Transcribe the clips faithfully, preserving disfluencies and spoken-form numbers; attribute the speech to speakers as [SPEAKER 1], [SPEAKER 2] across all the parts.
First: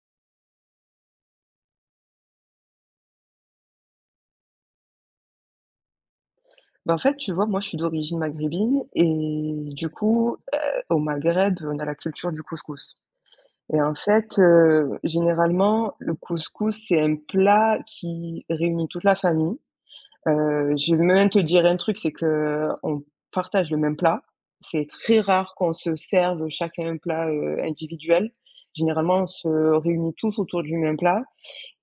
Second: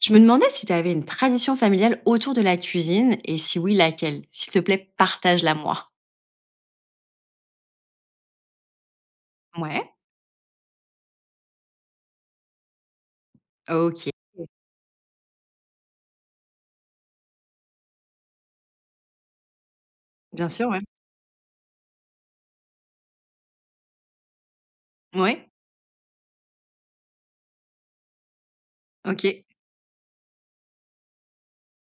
[SPEAKER 1] Je me demandais si tu avais une tradition familiale autour de la cuisine et si oui, laquelle? S'il te plaît, partage-la moi.
[SPEAKER 2] Bah, en fait, tu vois, moi, je suis d'origine maghrébine et du
[SPEAKER 1] Ouais,
[SPEAKER 2] coup, heu, au Maghreb, on a la culture du couscous et en
[SPEAKER 1] OK.
[SPEAKER 2] fait, heu, généralement, le couscous, c'est un plat qui réunit toute la famille.
[SPEAKER 1] Bien sûr,
[SPEAKER 2] Heu,
[SPEAKER 1] ouais.
[SPEAKER 2] je vais même te dire un truc, c'est qu'on partage le même plat. C'est très
[SPEAKER 1] Ouais,
[SPEAKER 2] rare qu'on se serve chacun un plat, heu, individuel. Généralement, on
[SPEAKER 1] OK.
[SPEAKER 2] se réunit tous autour du même plat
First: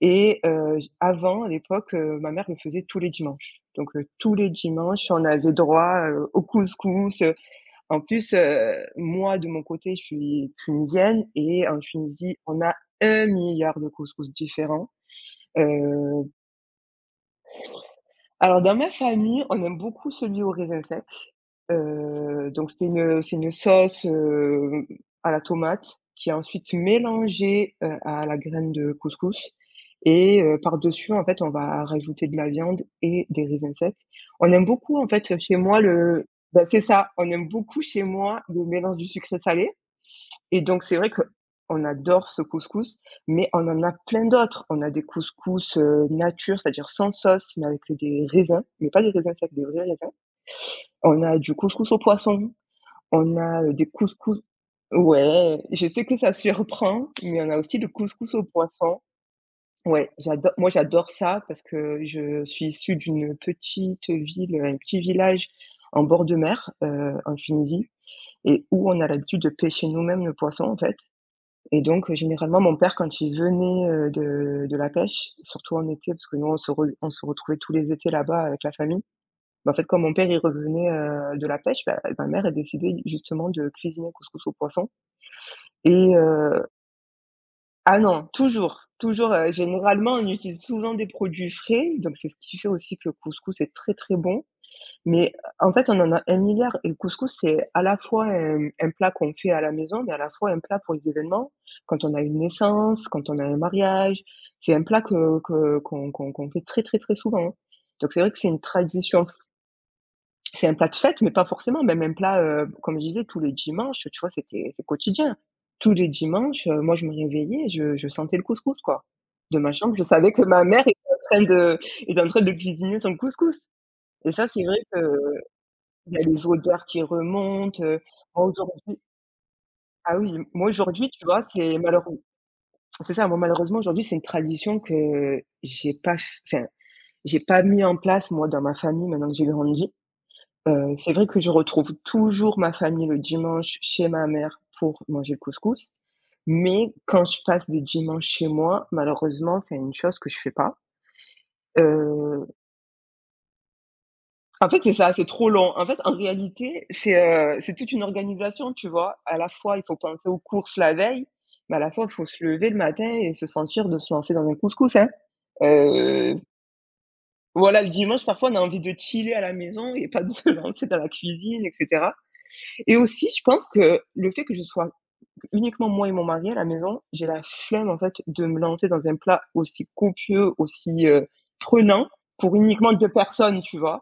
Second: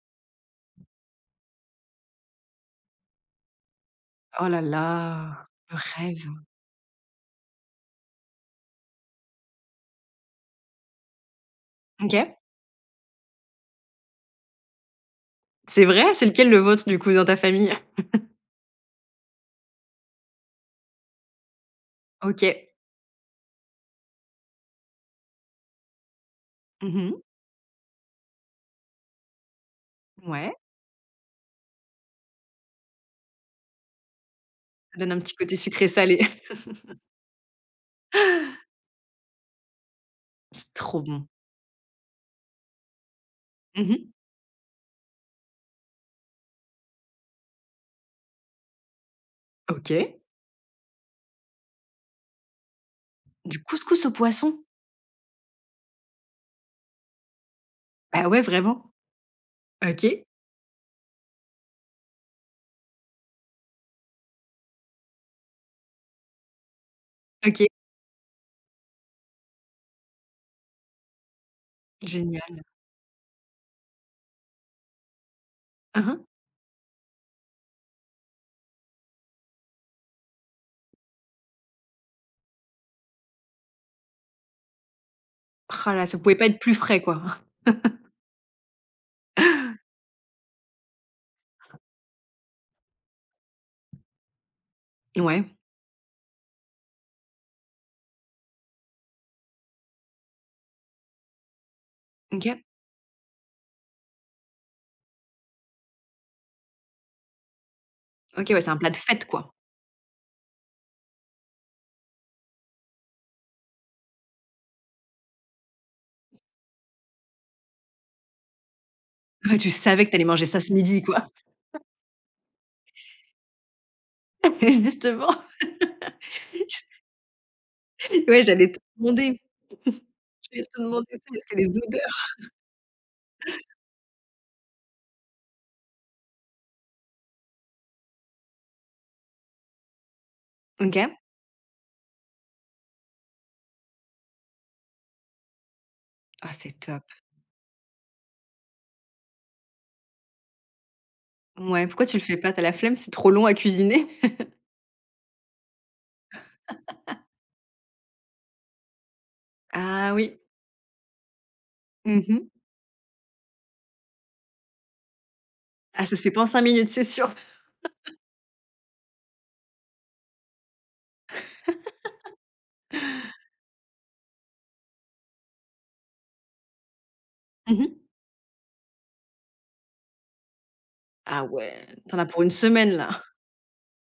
[SPEAKER 2] et heu, avant, à l'époque, heu, ma mère le faisait tous les dimanches. Donc heu, tous
[SPEAKER 1] Oh
[SPEAKER 2] les
[SPEAKER 1] là
[SPEAKER 2] dimanches, on
[SPEAKER 1] là,
[SPEAKER 2] avait
[SPEAKER 1] le
[SPEAKER 2] droit,
[SPEAKER 1] rêve.
[SPEAKER 2] heu, au couscous, heu. En plus, heu, moi, de mon côté, je suis tunisienne et en
[SPEAKER 1] OK.
[SPEAKER 2] Tunisie, on a un milliard de couscous différents.
[SPEAKER 1] C'est vrai?
[SPEAKER 2] Heu,
[SPEAKER 1] C'est lequel le vôtre du coup dans ta famille?
[SPEAKER 2] alors dans ma famille, on aime beaucoup celui au raisin sec. Heu,
[SPEAKER 1] OK.
[SPEAKER 2] donc c'est une c'est une sauce, heu, à la tomate qui est ensuite
[SPEAKER 1] Mmh.
[SPEAKER 2] mélangée, heu, à la graine de couscous et
[SPEAKER 1] Ouais,
[SPEAKER 2] heu, par-dessus, en fait, on va rajouter de la viande et des raisins secs. On aime
[SPEAKER 1] ça
[SPEAKER 2] beaucoup, en
[SPEAKER 1] donne un petit
[SPEAKER 2] fait,
[SPEAKER 1] côté
[SPEAKER 2] chez moi,
[SPEAKER 1] sucré salé.
[SPEAKER 2] le bah, c'est ça, on aime beaucoup chez moi le mélange du sucré-salé et
[SPEAKER 1] C'est
[SPEAKER 2] donc c'est
[SPEAKER 1] trop
[SPEAKER 2] vrai que
[SPEAKER 1] bon.
[SPEAKER 2] on adore ce couscous, mais on en a
[SPEAKER 1] Mmh.
[SPEAKER 2] plein d'autres. On a des couscous, heu, nature, c'est-à-dire sans sauce, mais avec des raisins, mais pas des raisins secs, des vrais raisins.
[SPEAKER 1] OK.
[SPEAKER 2] On a du couscous au poisson. On a,
[SPEAKER 1] Du
[SPEAKER 2] heu, des
[SPEAKER 1] couscous au
[SPEAKER 2] couscous
[SPEAKER 1] poisson?
[SPEAKER 2] ouais, je sais que ça surprend, mais on a aussi le
[SPEAKER 1] Bah
[SPEAKER 2] couscous
[SPEAKER 1] ouais,
[SPEAKER 2] au
[SPEAKER 1] vraiment.
[SPEAKER 2] poisson.
[SPEAKER 1] OK.
[SPEAKER 2] Ouais, j'adore. Moi j'adore ça parce que je suis issue d'une petite ville, un petit village en bord de mer, heu, en
[SPEAKER 1] OK.
[SPEAKER 2] Tunisie et où on a l'habitude de pêcher nous-mêmes le poisson, en fait et donc heu,
[SPEAKER 1] Génial.
[SPEAKER 2] généralement mon père quand il venait, heu, de de la pêche, surtout en
[SPEAKER 1] Hein
[SPEAKER 2] été
[SPEAKER 1] hein.
[SPEAKER 2] parce que nous on se re on se retrouvait tous les étés là-bas avec la famille bah, en fait, quand mon père, il revenait, heu, de la pêche, bah, ma mère a décidé justement de cuisiner couscous au poisson
[SPEAKER 1] Oh là,
[SPEAKER 2] et
[SPEAKER 1] ça pouvait pas être
[SPEAKER 2] heu
[SPEAKER 1] plus frais, quoi.
[SPEAKER 2] ah non, toujours, toujours, heu, généralement, on utilise souvent des produits frais, donc c'est ce qui fait aussi que le couscous est très, très bon, mais
[SPEAKER 1] Ouais.
[SPEAKER 2] euh, en fait, on en a un milliard et le couscous, c'est à la fois un un plat qu'on fait à la maison, mais à la fois un plat pour les événements. Quand on a une
[SPEAKER 1] OK.
[SPEAKER 2] naissance, quand on a un mariage, c'est un plat que que qu'on qu'on qu'on fait très, très, très souvent, hein, donc c'est vrai que c'est
[SPEAKER 1] OK,
[SPEAKER 2] une
[SPEAKER 1] ouais, c'est un plat de fête,
[SPEAKER 2] tradition.
[SPEAKER 1] quoi.
[SPEAKER 2] C'est un plat de fête, mais pas forcément, même un plat, heu, comme je disais, tous les dimanches, tu vois, c'était c'est quotidien. Tous les dimanches, heu, moi, je me réveillais, je je sentais le couscous, quoi.
[SPEAKER 1] Ouais,
[SPEAKER 2] De
[SPEAKER 1] tu
[SPEAKER 2] ma chambre, je
[SPEAKER 1] savais que tu allais
[SPEAKER 2] savais que
[SPEAKER 1] manger ça
[SPEAKER 2] ma
[SPEAKER 1] ce
[SPEAKER 2] mère était
[SPEAKER 1] midi, quoi.
[SPEAKER 2] en train de était en train de cuisiner son couscous et ça, c'est vrai que
[SPEAKER 1] Justement.
[SPEAKER 2] il y a les odeurs qui remontent, heu.
[SPEAKER 1] Ouais,
[SPEAKER 2] Moi,
[SPEAKER 1] j'allais te
[SPEAKER 2] aujourd'hui.
[SPEAKER 1] demander.
[SPEAKER 2] Ah oui,
[SPEAKER 1] J'allais
[SPEAKER 2] moi,
[SPEAKER 1] te demander
[SPEAKER 2] aujourd'hui,
[SPEAKER 1] ça
[SPEAKER 2] tu
[SPEAKER 1] parce
[SPEAKER 2] vois,
[SPEAKER 1] qu'il y a des
[SPEAKER 2] c'est malheureux.
[SPEAKER 1] odeurs.
[SPEAKER 2] C'est ça, moi, malheureusement, aujourd'hui, c'est une tradition que j'ai pas f enfin, j'ai pas mis en place, moi, dans ma famille, maintenant que j'ai grandi. Heu,
[SPEAKER 1] OK.
[SPEAKER 2] c'est vrai que je retrouve toujours ma famille le dimanche chez ma mère pour manger le couscous,
[SPEAKER 1] Ah, c'est
[SPEAKER 2] mais
[SPEAKER 1] top.
[SPEAKER 2] quand je passe des dimanches chez moi, malheureusement, c'est une chose que je fais pas.
[SPEAKER 1] Ouais, pourquoi tu le fais
[SPEAKER 2] Heu,
[SPEAKER 1] pas? T'as la flemme? C'est trop long à cuisiner?
[SPEAKER 2] en fait, c'est ça, c'est trop long. En fait, en réalité, c'est, heu, c'est toute une organisation, tu vois? À la fois, il faut
[SPEAKER 1] Ah
[SPEAKER 2] penser aux
[SPEAKER 1] oui.
[SPEAKER 2] courses la veille, mais à la fois, il faut se
[SPEAKER 1] Mmh.
[SPEAKER 2] lever le matin et se sentir de se lancer dans un couscous, hein.
[SPEAKER 1] Ah, ça se fait
[SPEAKER 2] Heu,
[SPEAKER 1] pas en cinq minutes, c'est sûr.
[SPEAKER 2] voilà, le dimanche, parfois, on a envie de chiller à la maison et pas de se lancer dans la cuisine et cetera. Et aussi, je pense que le fait que je sois uniquement moi et mon mari à la maison, j'ai la
[SPEAKER 1] Mmh.
[SPEAKER 2] flemme, en fait, de me lancer dans un plat aussi copieux, aussi, heu,
[SPEAKER 1] Ah ouais,
[SPEAKER 2] prenant
[SPEAKER 1] t'en as pour une
[SPEAKER 2] pour
[SPEAKER 1] semaine,
[SPEAKER 2] uniquement deux
[SPEAKER 1] là.
[SPEAKER 2] personnes, tu vois?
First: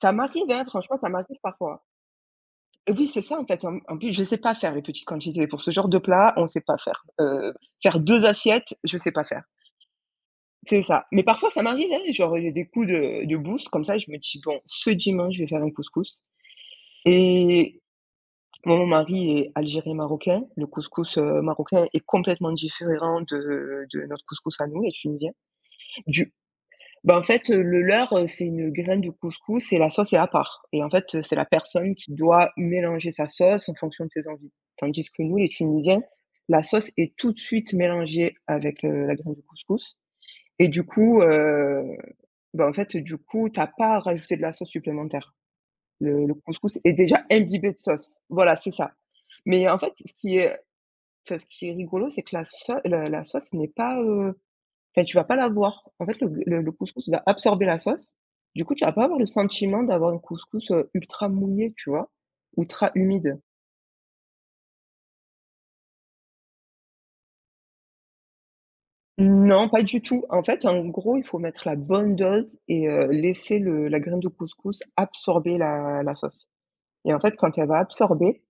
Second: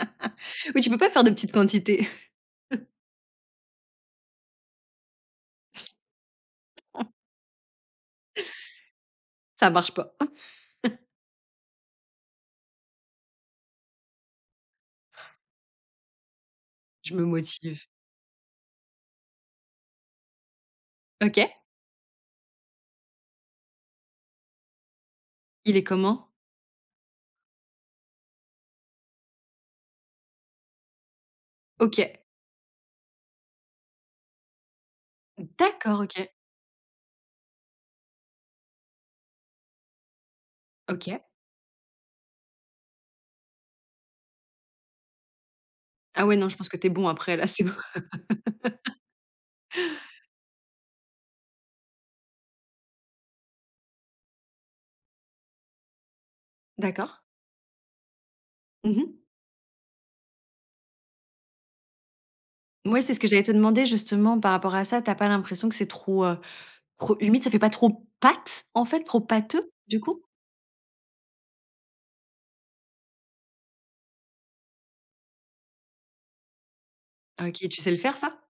[SPEAKER 2] Ça m'arrive, hein,
[SPEAKER 1] Oui, tu
[SPEAKER 2] franchement,
[SPEAKER 1] peux
[SPEAKER 2] ça
[SPEAKER 1] pas faire de
[SPEAKER 2] m'arrive
[SPEAKER 1] petites
[SPEAKER 2] parfois.
[SPEAKER 1] quantités.
[SPEAKER 2] Et oui, c'est ça, en fait, en en plus, je sais pas faire les petites quantités. Pour ce genre de plat, on sait pas faire. Heu, faire deux assiettes, je sais pas faire.
[SPEAKER 1] Ça marche pas.
[SPEAKER 2] C'est ça. Mais parfois, ça m'arrive, hein, genre, il y a des coups de de boost comme ça, je me dis: «Bon, ce dimanche, je vais faire un couscous»
[SPEAKER 1] Je me
[SPEAKER 2] et
[SPEAKER 1] motive.
[SPEAKER 2] mon mari est algérien-marocain. Le couscous, heu,
[SPEAKER 1] OK.
[SPEAKER 2] marocain est complètement différent de de notre couscous à nous, les tunisiens.
[SPEAKER 1] Il est comment?
[SPEAKER 2] Du bah, en fait, heu, le leur, heu, c'est une graine de couscous et la sauce est à part et en fait, heu, c'est la personne qui
[SPEAKER 1] OK.
[SPEAKER 2] doit mélanger sa sauce en fonction de ses envies. Tandis que nous, les tunisiens,
[SPEAKER 1] D'accord, OK.
[SPEAKER 2] la sauce est tout de suite mélangée avec, heu, la graine de couscous et du
[SPEAKER 1] OK.
[SPEAKER 2] coup, heu, bah, en fait, du coup, t'as pas à rajouter de la sauce supplémentaire.
[SPEAKER 1] Ah
[SPEAKER 2] Le le
[SPEAKER 1] ouais, non, je pense que
[SPEAKER 2] couscous
[SPEAKER 1] t'es
[SPEAKER 2] est
[SPEAKER 1] bon
[SPEAKER 2] déjà
[SPEAKER 1] après, là, c'est bon.
[SPEAKER 2] imbibé de sauce. Voilà, c'est ça. Mais en fait, ce qui est enfin ce qui est rigolo, c'est que la sau la la sauce n'est pas, heu, enfin tu vas pas la voir. En fait, le le le couscous
[SPEAKER 1] D'accord.
[SPEAKER 2] va absorber la sauce. Du coup, tu vas pas
[SPEAKER 1] Mmh.
[SPEAKER 2] avoir le sentiment d'avoir un couscous, heu, ultra mouillé, tu vois? Ultra
[SPEAKER 1] Ouais, c'est ce que
[SPEAKER 2] humide.
[SPEAKER 1] j'allais te demander justement par rapport à ça. T'as pas l'impression que c'est trop, heu, trop humide? Ça fait pas trop pâte, en fait, trop pâteux,
[SPEAKER 2] Non, pas
[SPEAKER 1] du
[SPEAKER 2] du
[SPEAKER 1] coup?
[SPEAKER 2] tout. En fait, en gros, il faut mettre la bonne dose et heu, laisser le la graine de couscous absorber la la sauce et en fait, quand
[SPEAKER 1] OK,
[SPEAKER 2] elle va
[SPEAKER 1] tu sais le faire ça?
[SPEAKER 2] absorber,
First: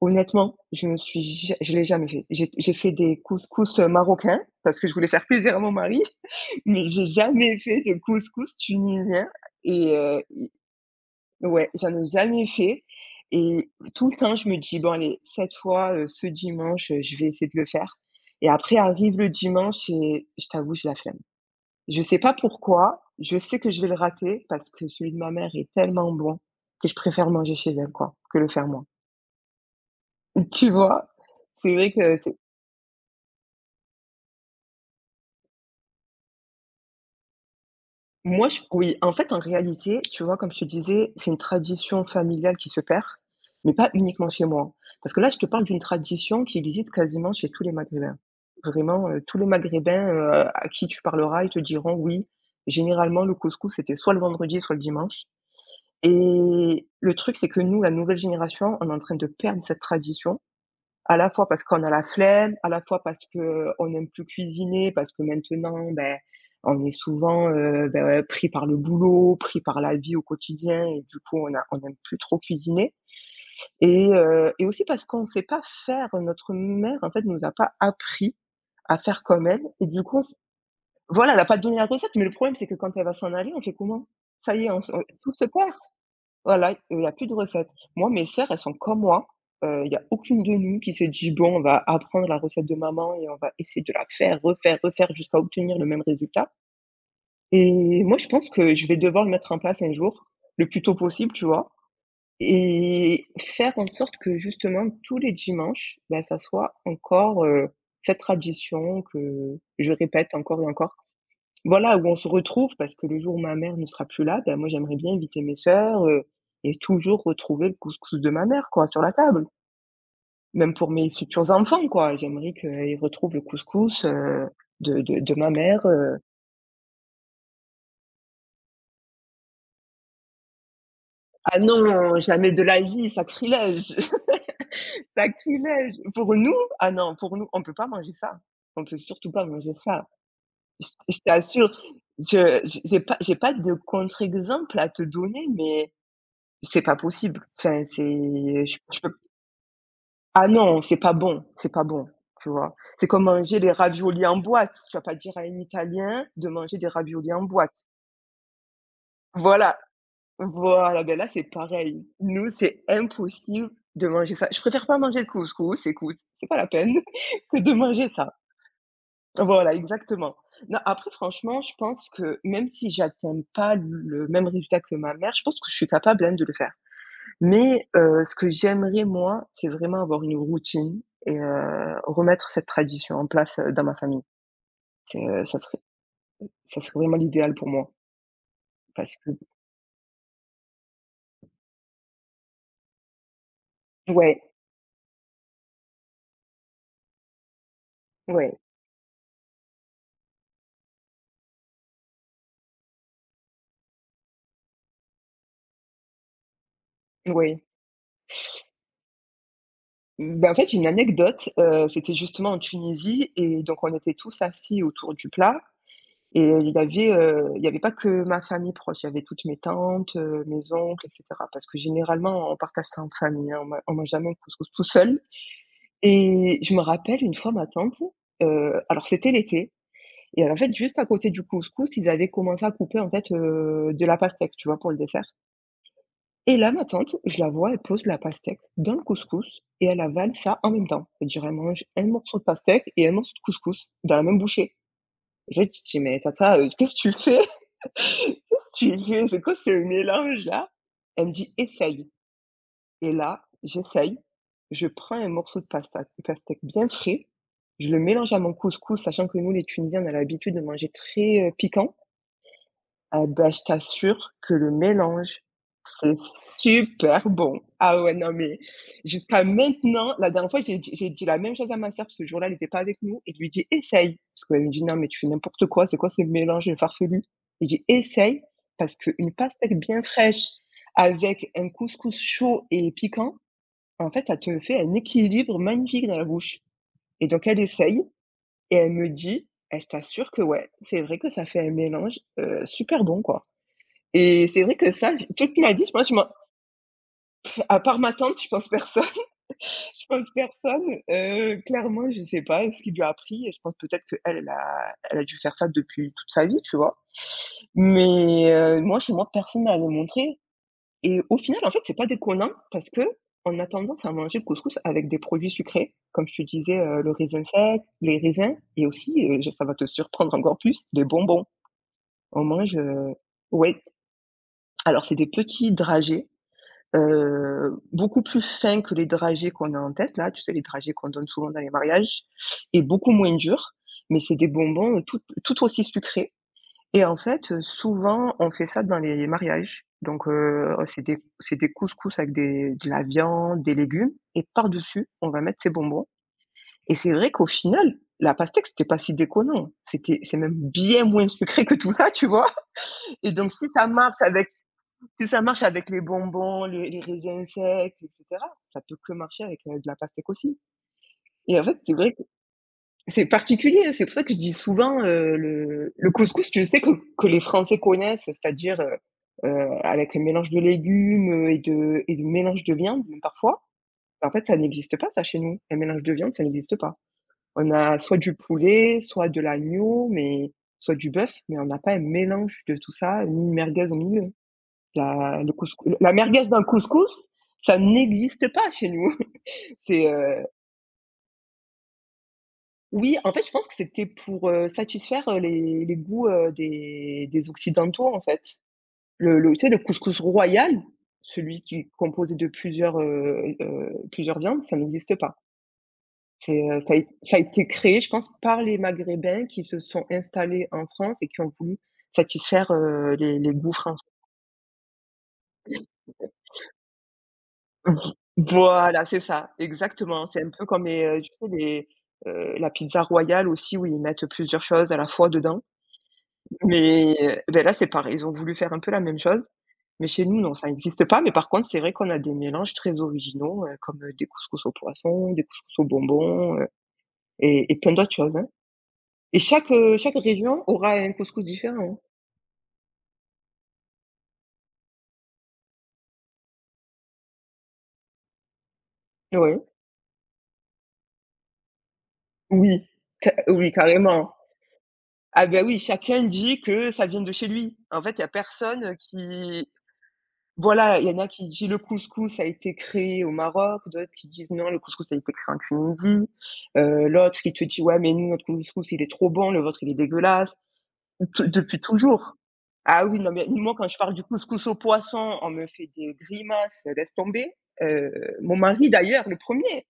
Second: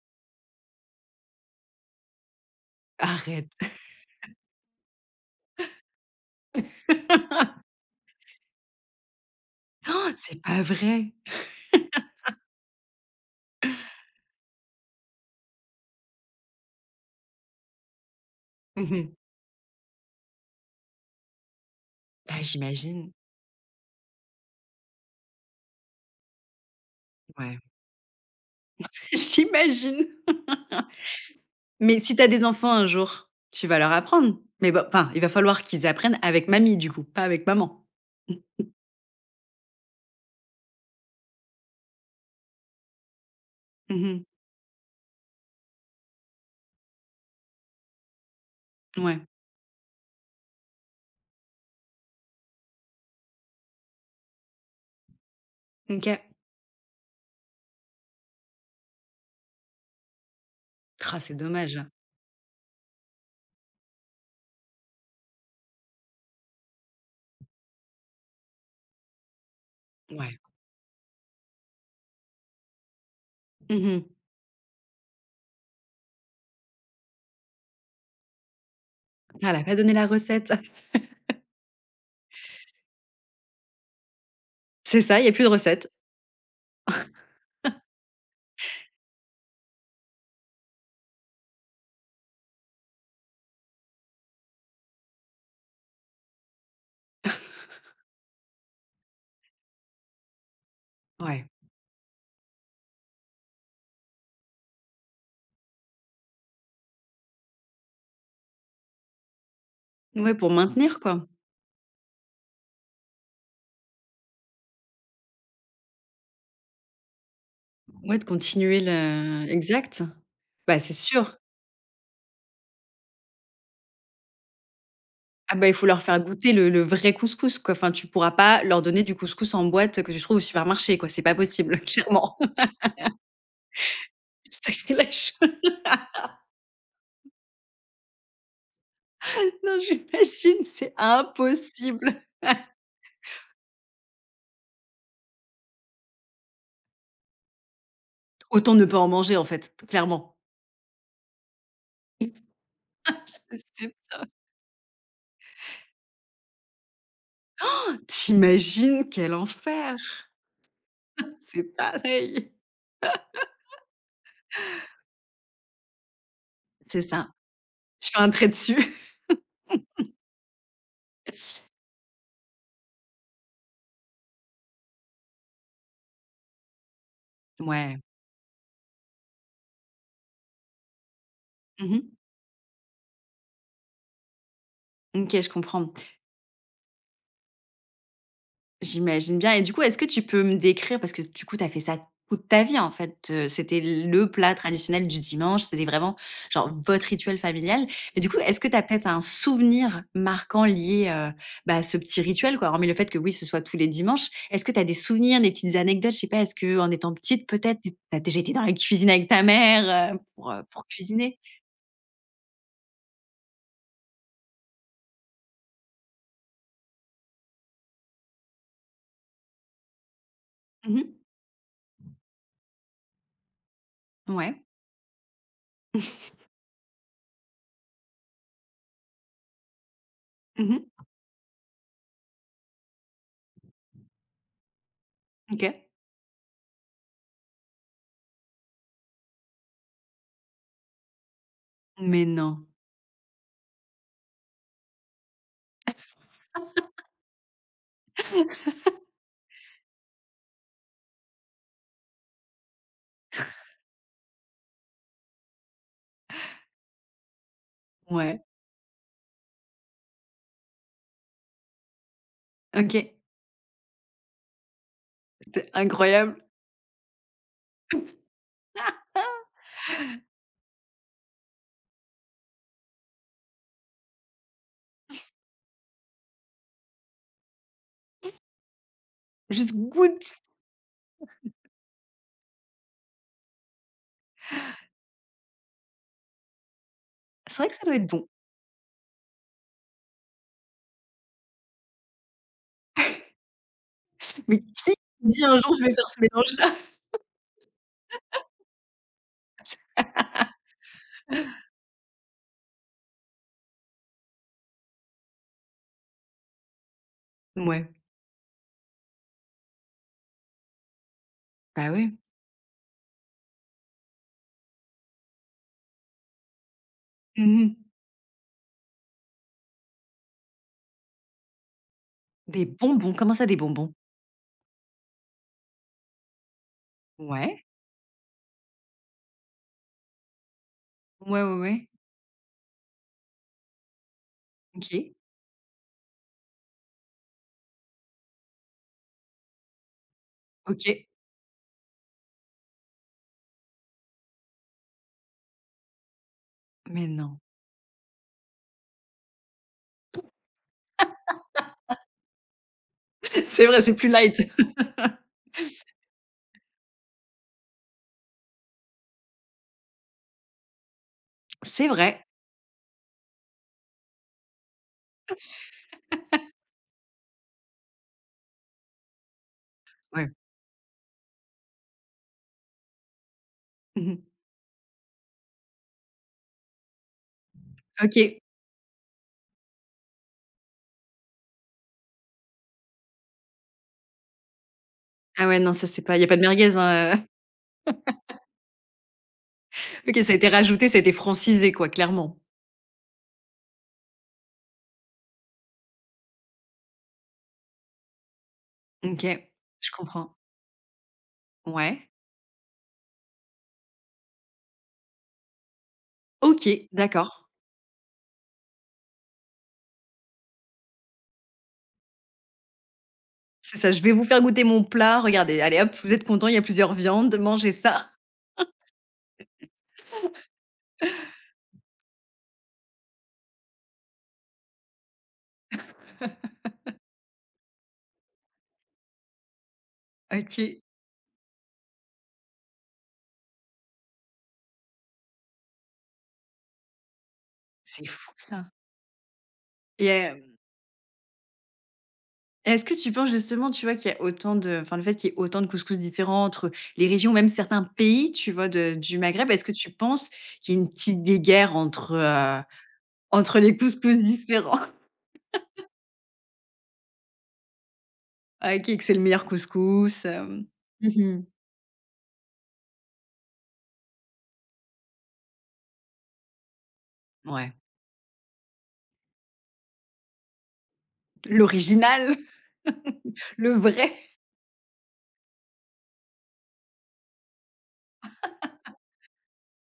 [SPEAKER 2] honnêtement, je me suis ja je l'ai jamais fait. J'ai j'ai fait des
[SPEAKER 1] Arrête!
[SPEAKER 2] couscous, heu, marocains parce que je voulais faire plaisir à mon mari, mais j'ai jamais fait de couscous tunisien et
[SPEAKER 1] Oh,
[SPEAKER 2] heu,
[SPEAKER 1] c'est
[SPEAKER 2] i
[SPEAKER 1] pas vrai?
[SPEAKER 2] ouais, j'en ai jamais fait et tout le temps je me dis: «Bon allez, cette fois, heu, ce dimanche, heu, je vais essayer de le faire» et après
[SPEAKER 1] Mmh.
[SPEAKER 2] arrive le dimanche et je t'avoue, j'ai la flemme. Je sais pas
[SPEAKER 1] Bah,
[SPEAKER 2] pourquoi,
[SPEAKER 1] j'imagine,
[SPEAKER 2] je sais que je vais le rater parce que celui de ma mère est tellement bon que je préfère manger
[SPEAKER 1] ouais.
[SPEAKER 2] chez elle, quoi, que le faire moi.
[SPEAKER 1] J'imagine.
[SPEAKER 2] Tu vois? C'est vrai
[SPEAKER 1] Mais si
[SPEAKER 2] que
[SPEAKER 1] t'as
[SPEAKER 2] c'est
[SPEAKER 1] des enfants un jour, tu vas leur apprendre? Mais bon, enfin, il va falloir qu'ils apprennent avec mamie du coup, pas avec maman? Mmh.
[SPEAKER 2] moi je oui, en fait, en réalité, tu vois, comme je te disais, c'est une tradition familiale qui se perd, mais pas
[SPEAKER 1] Mmh.
[SPEAKER 2] uniquement chez moi, hein. Parce que là, je te parle d'une tradition qui existe quasiment chez tous les Maghrébins. Vraiment,
[SPEAKER 1] Ouais.
[SPEAKER 2] heu, tous les Maghrébins, heu, à qui tu parleras, ils te diront: «Oui, généralement le couscous, c'était soit le vendredi, soit le dimanche»
[SPEAKER 1] OK.
[SPEAKER 2] et le truc, c'est que nous, la nouvelle génération, on est en train de perdre cette tradition. À
[SPEAKER 1] Ah,
[SPEAKER 2] la
[SPEAKER 1] c'est
[SPEAKER 2] fois parce
[SPEAKER 1] dommage.
[SPEAKER 2] qu'on a la flemme, à la fois parce que euh, on n'aime plus cuisiner, parce que maintenant, ben, on est souvent, heu, ben, ouais, pris par le boulot, pris par la vie au
[SPEAKER 1] Ouais.
[SPEAKER 2] quotidien et du coup, on a on n'aime plus trop cuisiner
[SPEAKER 1] Mmh.
[SPEAKER 2] et heu et aussi parce qu'on ne sait pas faire. Notre mère, en fait, nous a pas appris à faire comme
[SPEAKER 1] Ah, elle
[SPEAKER 2] elle
[SPEAKER 1] a pas
[SPEAKER 2] et
[SPEAKER 1] donné
[SPEAKER 2] du
[SPEAKER 1] la
[SPEAKER 2] coup,
[SPEAKER 1] recette.
[SPEAKER 2] voilà, elle a pas donné la recette, mais le problème, c'est que quand elle va s'en aller, on fait comment? Ça y est, on se
[SPEAKER 1] C'est
[SPEAKER 2] on
[SPEAKER 1] ça, il y a
[SPEAKER 2] tout
[SPEAKER 1] plus
[SPEAKER 2] se
[SPEAKER 1] de
[SPEAKER 2] perd.
[SPEAKER 1] recette.
[SPEAKER 2] Voilà, il n'y a plus de recette. Moi, mes sœurs, elles sont comme moi. Heu, il n'y a aucune de nous qui s'est dit: «Bon, on va apprendre la recette de maman et on va essayer de la faire, refaire, refaire jusqu'à obtenir le même résultat» et moi, je pense que je vais devoir le mettre en place un jour, le plus tôt possible, tu
[SPEAKER 1] Ouais.
[SPEAKER 2] vois? Et faire en sorte que justement tous les dimanches, ben, ça soit encore, heu, cette tradition que je répète
[SPEAKER 1] Ouais, pour
[SPEAKER 2] encore et encore.
[SPEAKER 1] maintenir quoi.
[SPEAKER 2] Voilà, où on se retrouve parce que le jour où ma mère ne sera plus là, bah, moi j'aimerais bien inviter mes sœurs, heu et toujours retrouver le
[SPEAKER 1] Ouais,
[SPEAKER 2] couscous
[SPEAKER 1] de
[SPEAKER 2] de ma mère,
[SPEAKER 1] continuer
[SPEAKER 2] quoi, sur la
[SPEAKER 1] le
[SPEAKER 2] table.
[SPEAKER 1] exact.
[SPEAKER 2] Même
[SPEAKER 1] Bah,
[SPEAKER 2] pour
[SPEAKER 1] c'est
[SPEAKER 2] mes
[SPEAKER 1] sûr.
[SPEAKER 2] futurs enfants, quoi, j'aimerais qu'ils retrouvent le couscous, heu, de de de ma
[SPEAKER 1] Ah bah, il faut
[SPEAKER 2] mère,
[SPEAKER 1] leur faire
[SPEAKER 2] heu.
[SPEAKER 1] goûter le le vrai couscous quoi. Enfin, tu pourras pas leur donner du couscous en boîte que tu trouves au supermarché quoi, c'est pas
[SPEAKER 2] Ah
[SPEAKER 1] possible
[SPEAKER 2] non,
[SPEAKER 1] clairement.
[SPEAKER 2] jamais de la vie, sacrilège,
[SPEAKER 1] Je lâche.
[SPEAKER 2] sacrilège! Pour nous, ah non, pour nous, on peut pas manger ça. On peut surtout pas manger
[SPEAKER 1] Non,
[SPEAKER 2] ça.
[SPEAKER 1] j'imagine,
[SPEAKER 2] Je t
[SPEAKER 1] c'est
[SPEAKER 2] je t'assure,
[SPEAKER 1] impossible.
[SPEAKER 2] je j j'ai pas j'ai pas de contre-exemple à te donner, mais c'est pas possible. Enfin, c'est
[SPEAKER 1] Autant
[SPEAKER 2] je
[SPEAKER 1] ne
[SPEAKER 2] je
[SPEAKER 1] pas en
[SPEAKER 2] peux.
[SPEAKER 1] manger en fait, clairement.
[SPEAKER 2] Ah non, c'est pas bon, c'est pas bon, tu vois? C'est comme
[SPEAKER 1] Je
[SPEAKER 2] manger des
[SPEAKER 1] sais pas.
[SPEAKER 2] raviolis en boîte. Tu vas pas dire à un Italien de manger des raviolis en boîte.
[SPEAKER 1] Tu quel
[SPEAKER 2] Voilà,
[SPEAKER 1] enfer!
[SPEAKER 2] voilà, ben là, c'est
[SPEAKER 1] C'est
[SPEAKER 2] pareil. Nous,
[SPEAKER 1] pareil.
[SPEAKER 2] c'est impossible de manger ça. Je préfère pas manger de couscous, écoute, c'est pas la peine
[SPEAKER 1] C'est ça.
[SPEAKER 2] que de
[SPEAKER 1] Je
[SPEAKER 2] manger
[SPEAKER 1] fais un
[SPEAKER 2] ça.
[SPEAKER 1] trait dessus.
[SPEAKER 2] Voilà, exactement. Non, après franchement, je pense que même si j'atteins pas le même résultat que ma mère, je pense que je suis capable, hein, de le faire. Mais
[SPEAKER 1] Ouais.
[SPEAKER 2] heu, ce que j'aimerais moi, c'est vraiment avoir une routine et heu,
[SPEAKER 1] Mmh.
[SPEAKER 2] remettre cette tradition en place, heu, dans ma famille. C'est,
[SPEAKER 1] OK,
[SPEAKER 2] heu,
[SPEAKER 1] je
[SPEAKER 2] ça serait
[SPEAKER 1] comprends.
[SPEAKER 2] ça serait vraiment l'idéal pour moi parce que
[SPEAKER 1] J'imagine bien et du coup, est-ce que tu peux me décrire parce que du coup, tu as fait ça toute ta vie, en fait, heu, c'était le
[SPEAKER 2] ouais,
[SPEAKER 1] plat traditionnel du dimanche, c'était vraiment genre votre rituel familial et du coup, est-ce
[SPEAKER 2] ouais,
[SPEAKER 1] que tu as peut-être un souvenir marquant lié, heu, bah, à ce petit rituel, quoi? Hormis le fait que oui, ce soit tous les dimanches, est-ce que tu as des souvenirs, des petites anecdotes? Je sais pas, est-ce que en étant petite,
[SPEAKER 2] ouais.
[SPEAKER 1] peut-être, tu as déjà été dans la cuisine avec ta mère, heu, pour,
[SPEAKER 2] Ben en
[SPEAKER 1] heu,
[SPEAKER 2] fait, j'ai
[SPEAKER 1] pour
[SPEAKER 2] une
[SPEAKER 1] cuisiner?
[SPEAKER 2] anecdote, heu, c'était justement en Tunisie et donc on était tous assis autour du plat et il y avait, heu, il y avait pas que ma famille proche, il y avait toutes mes tantes, heu, mes
[SPEAKER 1] Mmh.
[SPEAKER 2] oncles et cetera parce que généralement, on partage ça en famille, hein, on man on mange jamais un
[SPEAKER 1] Ouais.
[SPEAKER 2] couscous tout seul. Et je me rappelle une fois ma tante, heu, alors c'était l'été et en fait
[SPEAKER 1] Mmh.
[SPEAKER 2] juste à côté du couscous, ils avaient commencé à couper en fait, heu, de la pastèque, tu vois? Pour le dessert
[SPEAKER 1] OK.
[SPEAKER 2] et là ma tante, je la vois, elle pose la pastèque dans le couscous et elle avale ça en même temps. Je veux dire, elle mange un
[SPEAKER 1] Mais
[SPEAKER 2] morceau de
[SPEAKER 1] non?
[SPEAKER 2] pastèque et un morceau de couscous dans la même bouchée. Et là, tu te dis: «Mais tata, heu, qu'est-ce que tu fais? tu fais? C'est quoi ce mélange là?» Elle me dit: «Essaye». Et là, j'essaye, je prends un morceau de pasta pastèque bien frais, je le mélange à
[SPEAKER 1] Ouais.
[SPEAKER 2] mon couscous, sachant que nous, les Tunisiens, on a l'habitude de manger très, heu, piquant.
[SPEAKER 1] OK.
[SPEAKER 2] Ah bah, je t'assure que le mélange,
[SPEAKER 1] C'était
[SPEAKER 2] c'est
[SPEAKER 1] incroyable.
[SPEAKER 2] super bon. Ah ouais, non mais jusqu'à maintenant, la dernière fois, j'ai dit j'ai dit la même chose à ma sœur, parce que ce jour-là, elle était pas avec nous et je lui dis: «Essaye», parce qu'elle me dit: «Non mais tu fais n'importe quoi, c'est quoi ces mélanges farfelus?» J'ai dit: «Essaye» parce qu'une
[SPEAKER 1] Juste
[SPEAKER 2] pastèque bien
[SPEAKER 1] goûte!
[SPEAKER 2] fraîche avec un couscous chaud et piquant, en fait, ça te fait un équilibre magnifique dans la bouche et donc
[SPEAKER 1] C'est
[SPEAKER 2] elle
[SPEAKER 1] vrai que ça doit
[SPEAKER 2] essaye
[SPEAKER 1] être bon.
[SPEAKER 2] et elle me dit: elle je t'assure que ouais, c'est vrai que ça fait un mélange, heu, super bon, quoi» et
[SPEAKER 1] Mais
[SPEAKER 2] c'est vrai que
[SPEAKER 1] qui
[SPEAKER 2] ça, j
[SPEAKER 1] dit un
[SPEAKER 2] toute ma
[SPEAKER 1] jour: «Je
[SPEAKER 2] vie, je
[SPEAKER 1] vais faire
[SPEAKER 2] pense, je
[SPEAKER 1] ce
[SPEAKER 2] m'en
[SPEAKER 1] mélange-là»?
[SPEAKER 2] à part ma tante, je pense personne. Je pense personne, heu, clairement, je sais pas ce qu'il lui a appris et je pense peut-être qu'elle, elle a elle a dû faire ça depuis toute sa vie, tu vois?
[SPEAKER 1] Mouais,
[SPEAKER 2] Mais heu, moi, chez moi, personne ne me montré. Et au final, en fait,
[SPEAKER 1] bah,
[SPEAKER 2] c'est pas
[SPEAKER 1] ouais.
[SPEAKER 2] déconnant parce que qu'on a tendance à manger le couscous avec des produits sucrés, comme je te disais, heu, le raisin
[SPEAKER 1] Mmh mh.
[SPEAKER 2] sec, les raisins et aussi, heu, je ça va te surprendre encore plus, des bonbons. On
[SPEAKER 1] Des
[SPEAKER 2] mange, heu
[SPEAKER 1] bonbons, comment ça des
[SPEAKER 2] ouais,
[SPEAKER 1] bonbons?
[SPEAKER 2] alors c'est des petits dragées,
[SPEAKER 1] Ouais.
[SPEAKER 2] heu, beaucoup plus fins que les dragées qu'on a en tête là, tu sais les dragées qu'on donne
[SPEAKER 1] Ouais,
[SPEAKER 2] souvent
[SPEAKER 1] ouais,
[SPEAKER 2] dans les
[SPEAKER 1] ouais.
[SPEAKER 2] mariages et beaucoup moins durs, mais c'est des bonbons, heu,
[SPEAKER 1] OK,
[SPEAKER 2] tout tout aussi sucrés et en fait, heu, souvent, on fait ça dans les mariages. Donc, heu, oh, c'est
[SPEAKER 1] OK.
[SPEAKER 2] des c'est des couscous avec des de la viande, des légumes et par-dessus, on va mettre ces bonbons et
[SPEAKER 1] Mais
[SPEAKER 2] c'est vrai
[SPEAKER 1] non.
[SPEAKER 2] qu'au final, la pastèque, c'était pas si déconnant. C'était c'est même bien moins sucré que tout ça, tu vois? Et donc
[SPEAKER 1] C'est
[SPEAKER 2] si
[SPEAKER 1] vrai,
[SPEAKER 2] ça
[SPEAKER 1] c'est plus
[SPEAKER 2] marche
[SPEAKER 1] light.
[SPEAKER 2] avec si ça marche avec les bonbons, les les raisins secs et cetera, ça peut que marcher avec, heu, de la pastèque aussi. Et en fait,
[SPEAKER 1] C'est
[SPEAKER 2] c'est vrai
[SPEAKER 1] vrai.
[SPEAKER 2] c'est particulier, hein, c'est pour ça que je dis souvent, heu, le le couscous, je sais que que les Français connaissent, c'est-à-dire, heu heu, avec un
[SPEAKER 1] Ouais.
[SPEAKER 2] mélange de légumes, heu et de et de mélange de viande même parfois.
[SPEAKER 1] Mmh mh.
[SPEAKER 2] En fait, ça n'existe pas ça chez nous. Un mélange de viande, ça n'existe pas. On a soit du
[SPEAKER 1] OK.
[SPEAKER 2] poulet, soit de l'agneau, mais soit du bœuf, mais on n'a pas un mélange de tout ça, ni une merguez au milieu. La
[SPEAKER 1] Ah
[SPEAKER 2] le
[SPEAKER 1] ouais, non, ça
[SPEAKER 2] couscous
[SPEAKER 1] c'est
[SPEAKER 2] La
[SPEAKER 1] pas il y a pas de
[SPEAKER 2] merguez dans le
[SPEAKER 1] merguez, hein, heu.
[SPEAKER 2] couscous, ça n'existe pas chez nous. C'est,
[SPEAKER 1] OK, ça a
[SPEAKER 2] heu
[SPEAKER 1] été rajouté, ça a été francisé quoi, clairement.
[SPEAKER 2] Oui, en fait, je pense que c'était pour, heu, satisfaire, heu, les les goûts, heu, des des occidentaux, en fait. Le
[SPEAKER 1] OK,
[SPEAKER 2] le Tu sais, le
[SPEAKER 1] je
[SPEAKER 2] couscous
[SPEAKER 1] comprends.
[SPEAKER 2] royal, celui qui est
[SPEAKER 1] Ouais.
[SPEAKER 2] composé de plusieurs, heu heu, plusieurs viandes, ça n'existe pas. C'est, heu,
[SPEAKER 1] OK,
[SPEAKER 2] ça a Ça a
[SPEAKER 1] d'accord.
[SPEAKER 2] été créé, je pense, par les maghrébins qui se sont installés en France et qui ont voulu satisfaire, heu, les les goûts
[SPEAKER 1] C'est ça: «Je
[SPEAKER 2] français.
[SPEAKER 1] vais vous faire goûter mon plat, regardez, allez hop, vous êtes contents, il y a plusieurs viandes, mangez ça».
[SPEAKER 2] Vo- Voilà, c'est ça, exactement. C'est un peu comme les, heu, tu sais, les, heu, la pizza royale aussi où ils mettent plusieurs choses à la fois dedans. Mais, heu, beh, là, c'est pareil, ils ont voulu faire un peu la même chose, mais chez nous, non, ça
[SPEAKER 1] OK.
[SPEAKER 2] existe pas, mais par contre, c'est vrai qu'on a des mélanges très originaux, heu, comme, heu, des couscous au poisson, des couscous au bonbon heu, et et plein
[SPEAKER 1] C'est
[SPEAKER 2] d'autres
[SPEAKER 1] fou
[SPEAKER 2] choses, hein.
[SPEAKER 1] ça.
[SPEAKER 2] Et chaque, heu,
[SPEAKER 1] Et
[SPEAKER 2] chaque
[SPEAKER 1] hem,
[SPEAKER 2] région aura un couscous différent, hein.
[SPEAKER 1] est-ce que tu penses justement, tu vois, qu'il y a autant de enfin, le fait qu'il y ait autant de couscous différents entre les régions, même certains pays, tu vois, de du Maghreb,
[SPEAKER 2] Ouais.
[SPEAKER 1] est-ce que tu penses qu'il y a une petite guerre entre, heu,
[SPEAKER 2] Oui, ca
[SPEAKER 1] entre
[SPEAKER 2] oui,
[SPEAKER 1] les couscous
[SPEAKER 2] carrément.
[SPEAKER 1] différents?
[SPEAKER 2] Ah, bah, oui, chacun dit que ça vient de chez lui. En fait, il y a
[SPEAKER 1] Ah,
[SPEAKER 2] personne, heu,
[SPEAKER 1] qui que c'est le meilleur
[SPEAKER 2] qui
[SPEAKER 1] couscous, hem?
[SPEAKER 2] Voilà, il y en a
[SPEAKER 1] Mmh.
[SPEAKER 2] qui disent: «Le couscous a été créé au Maroc», d'autres qui disent: «Non, le couscous a été créé en Tunisie», heu, l'autre qui te
[SPEAKER 1] Ouais.
[SPEAKER 2] dit: «Ouais, mais nous, notre couscous, il est trop bon, le vôtre, il est dégueulasse». T Depuis
[SPEAKER 1] L'original,
[SPEAKER 2] toujours. Ah oui, non, mais
[SPEAKER 1] le
[SPEAKER 2] moi, quand je
[SPEAKER 1] vrai.
[SPEAKER 2] parle du couscous au poisson, on me fait des grimaces, laisse tomber. Heu, mon mari, d'ailleurs, le premier,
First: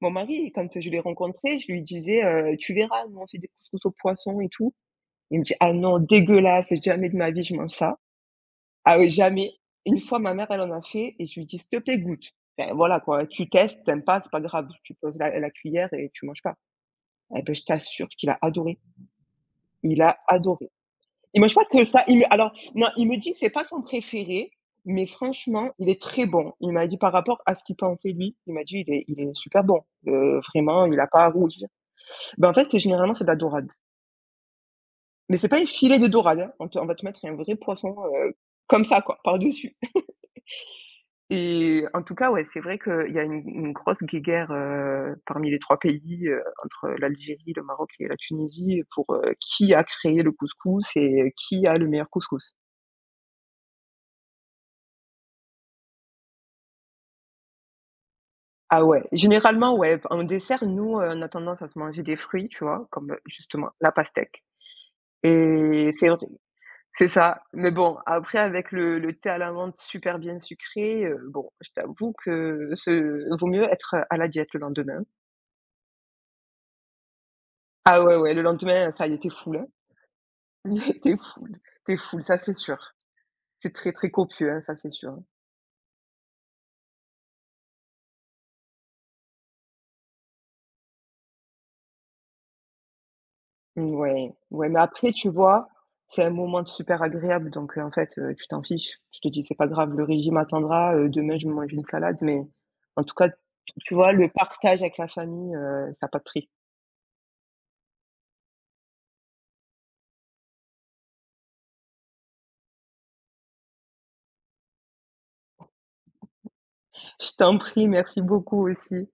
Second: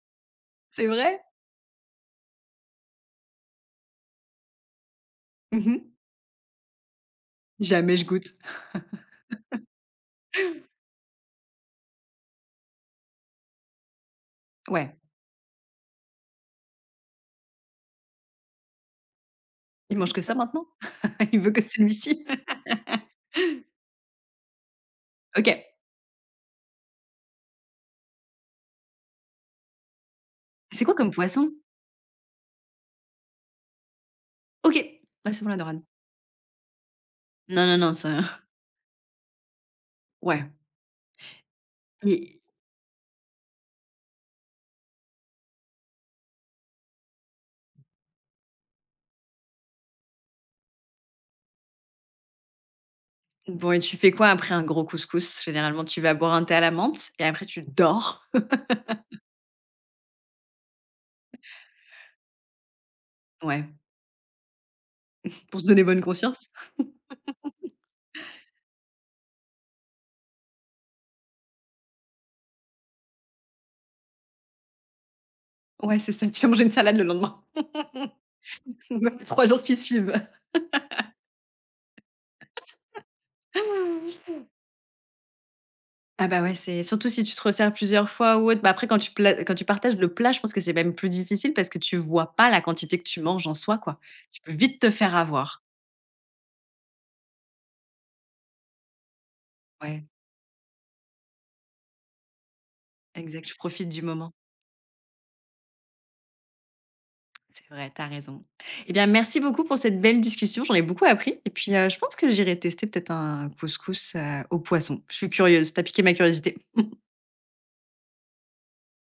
[SPEAKER 2] mon mari, quand
[SPEAKER 1] C'est
[SPEAKER 2] je l'ai
[SPEAKER 1] vrai?
[SPEAKER 2] rencontré, je lui disais, heu: «Tu verras, nous, on fait des couscous au poisson et tout». Il me dit: «Ah
[SPEAKER 1] Mmh.
[SPEAKER 2] non, dégueulasse, jamais de ma vie, je mange
[SPEAKER 1] Jamais
[SPEAKER 2] ça».
[SPEAKER 1] je goûte.
[SPEAKER 2] Ah oui, jamais. Une fois, ma mère, elle en a fait et je lui dis: «S'il te plaît, goûte». Enfin, voilà quoi, tu testes, t'aimes pas, c'est pas grave, tu
[SPEAKER 1] Ouais.
[SPEAKER 2] poses la la cuillère et tu manges pas. Eh ben je t'assure qu'il a adoré.
[SPEAKER 1] Il
[SPEAKER 2] Il
[SPEAKER 1] mange
[SPEAKER 2] a
[SPEAKER 1] que ça maintenant?
[SPEAKER 2] adoré.
[SPEAKER 1] Il
[SPEAKER 2] Il
[SPEAKER 1] veut
[SPEAKER 2] mange
[SPEAKER 1] que
[SPEAKER 2] pas que ça, il
[SPEAKER 1] celui-ci?
[SPEAKER 2] me alors non, il me dit: «C'est pas son préféré, mais
[SPEAKER 1] OK.
[SPEAKER 2] franchement, il est très bon». Il m'a dit par rapport à ce qu'il pensait lui, il m'a dit: «Il est il est super bon, heu,
[SPEAKER 1] C'est
[SPEAKER 2] vraiment,
[SPEAKER 1] quoi
[SPEAKER 2] il a
[SPEAKER 1] comme
[SPEAKER 2] pas à
[SPEAKER 1] poisson?
[SPEAKER 2] rougir». Bah, en fait, c'est généralement, c'est de la dorade,
[SPEAKER 1] OK. Bah,
[SPEAKER 2] mais
[SPEAKER 1] c'est
[SPEAKER 2] c'est
[SPEAKER 1] bon la
[SPEAKER 2] pas un
[SPEAKER 1] dorade.
[SPEAKER 2] filet de dorade, hein. On te on va te mettre un vrai
[SPEAKER 1] Non, non, non,
[SPEAKER 2] poisson,
[SPEAKER 1] ça
[SPEAKER 2] heu, comme ça quoi, par-dessus.
[SPEAKER 1] ouais.
[SPEAKER 2] Et en tout cas,
[SPEAKER 1] Et
[SPEAKER 2] ouais, c'est vrai qu'il y a une une grosse guéguerre, heu, parmi les trois pays, heu, entre l'Algérie, le Maroc et la Tunisie pour, heu, qui a créé le couscous et qui a le meilleur couscous.
[SPEAKER 1] bon et tu fais quoi après un gros couscous? Généralement, tu vas boire un thé à la menthe et après tu dors?
[SPEAKER 2] Ah ouais, généralement, ouais, en dessert, nous, heu, on a tendance à se manger des fruits, tu vois? Comme, heu,
[SPEAKER 1] Ouais,
[SPEAKER 2] justement la pastèque
[SPEAKER 1] pour se donner
[SPEAKER 2] et
[SPEAKER 1] bonne
[SPEAKER 2] c'est vrai
[SPEAKER 1] conscience?
[SPEAKER 2] c'est ça, mais bon, après avec le le thé à la menthe super bien sucré, heu, bon, je t'avoue que ce vaut mieux être à la diète le lendemain.
[SPEAKER 1] Ouais, c'est ça, tu vas manger une salade le lendemain.
[SPEAKER 2] Ah ouais, ouais, le lendemain, ça y
[SPEAKER 1] Même les
[SPEAKER 2] est,
[SPEAKER 1] trois
[SPEAKER 2] fou es
[SPEAKER 1] jours
[SPEAKER 2] hein.
[SPEAKER 1] qui suivent.
[SPEAKER 2] T'es full, t'es full, ça c'est sûr. C'est très, très copieux, hein, ça c'est sûr.
[SPEAKER 1] Ah bah, ouais, c'est surtout si tu te resserres plusieurs fois ou autre. Bah, après quand tu pla quand tu partages le plat, je pense que c'est même plus difficile parce que tu vois pas la quantité que tu manges en soi, quoi.
[SPEAKER 2] Ouais,
[SPEAKER 1] Tu peux
[SPEAKER 2] ouais,
[SPEAKER 1] vite
[SPEAKER 2] mais
[SPEAKER 1] te
[SPEAKER 2] après,
[SPEAKER 1] faire
[SPEAKER 2] tu
[SPEAKER 1] avoir.
[SPEAKER 2] vois, c'est un moment super agréable, donc heu, en fait, heu, tu t'en fiches. Tu te dis: «C'est pas grave, le
[SPEAKER 1] Ouais,
[SPEAKER 2] régime attendra, heu, demain je me mange une salade», mais en tout cas,
[SPEAKER 1] exact, tu profites
[SPEAKER 2] tu
[SPEAKER 1] du
[SPEAKER 2] vois, le
[SPEAKER 1] moment.
[SPEAKER 2] partage avec la famille, heu, ça a pas de prix.
[SPEAKER 1] C'est vrai, t'as raison. Eh bien, merci beaucoup pour cette belle discussion. J'en ai beaucoup appris et puis, heu, je pense que j'irai tester peut-être un couscous, heu, au poisson. Je suis curieuse, t'as piqué ma curiosité.
[SPEAKER 2] Je t'en prie, merci beaucoup aussi.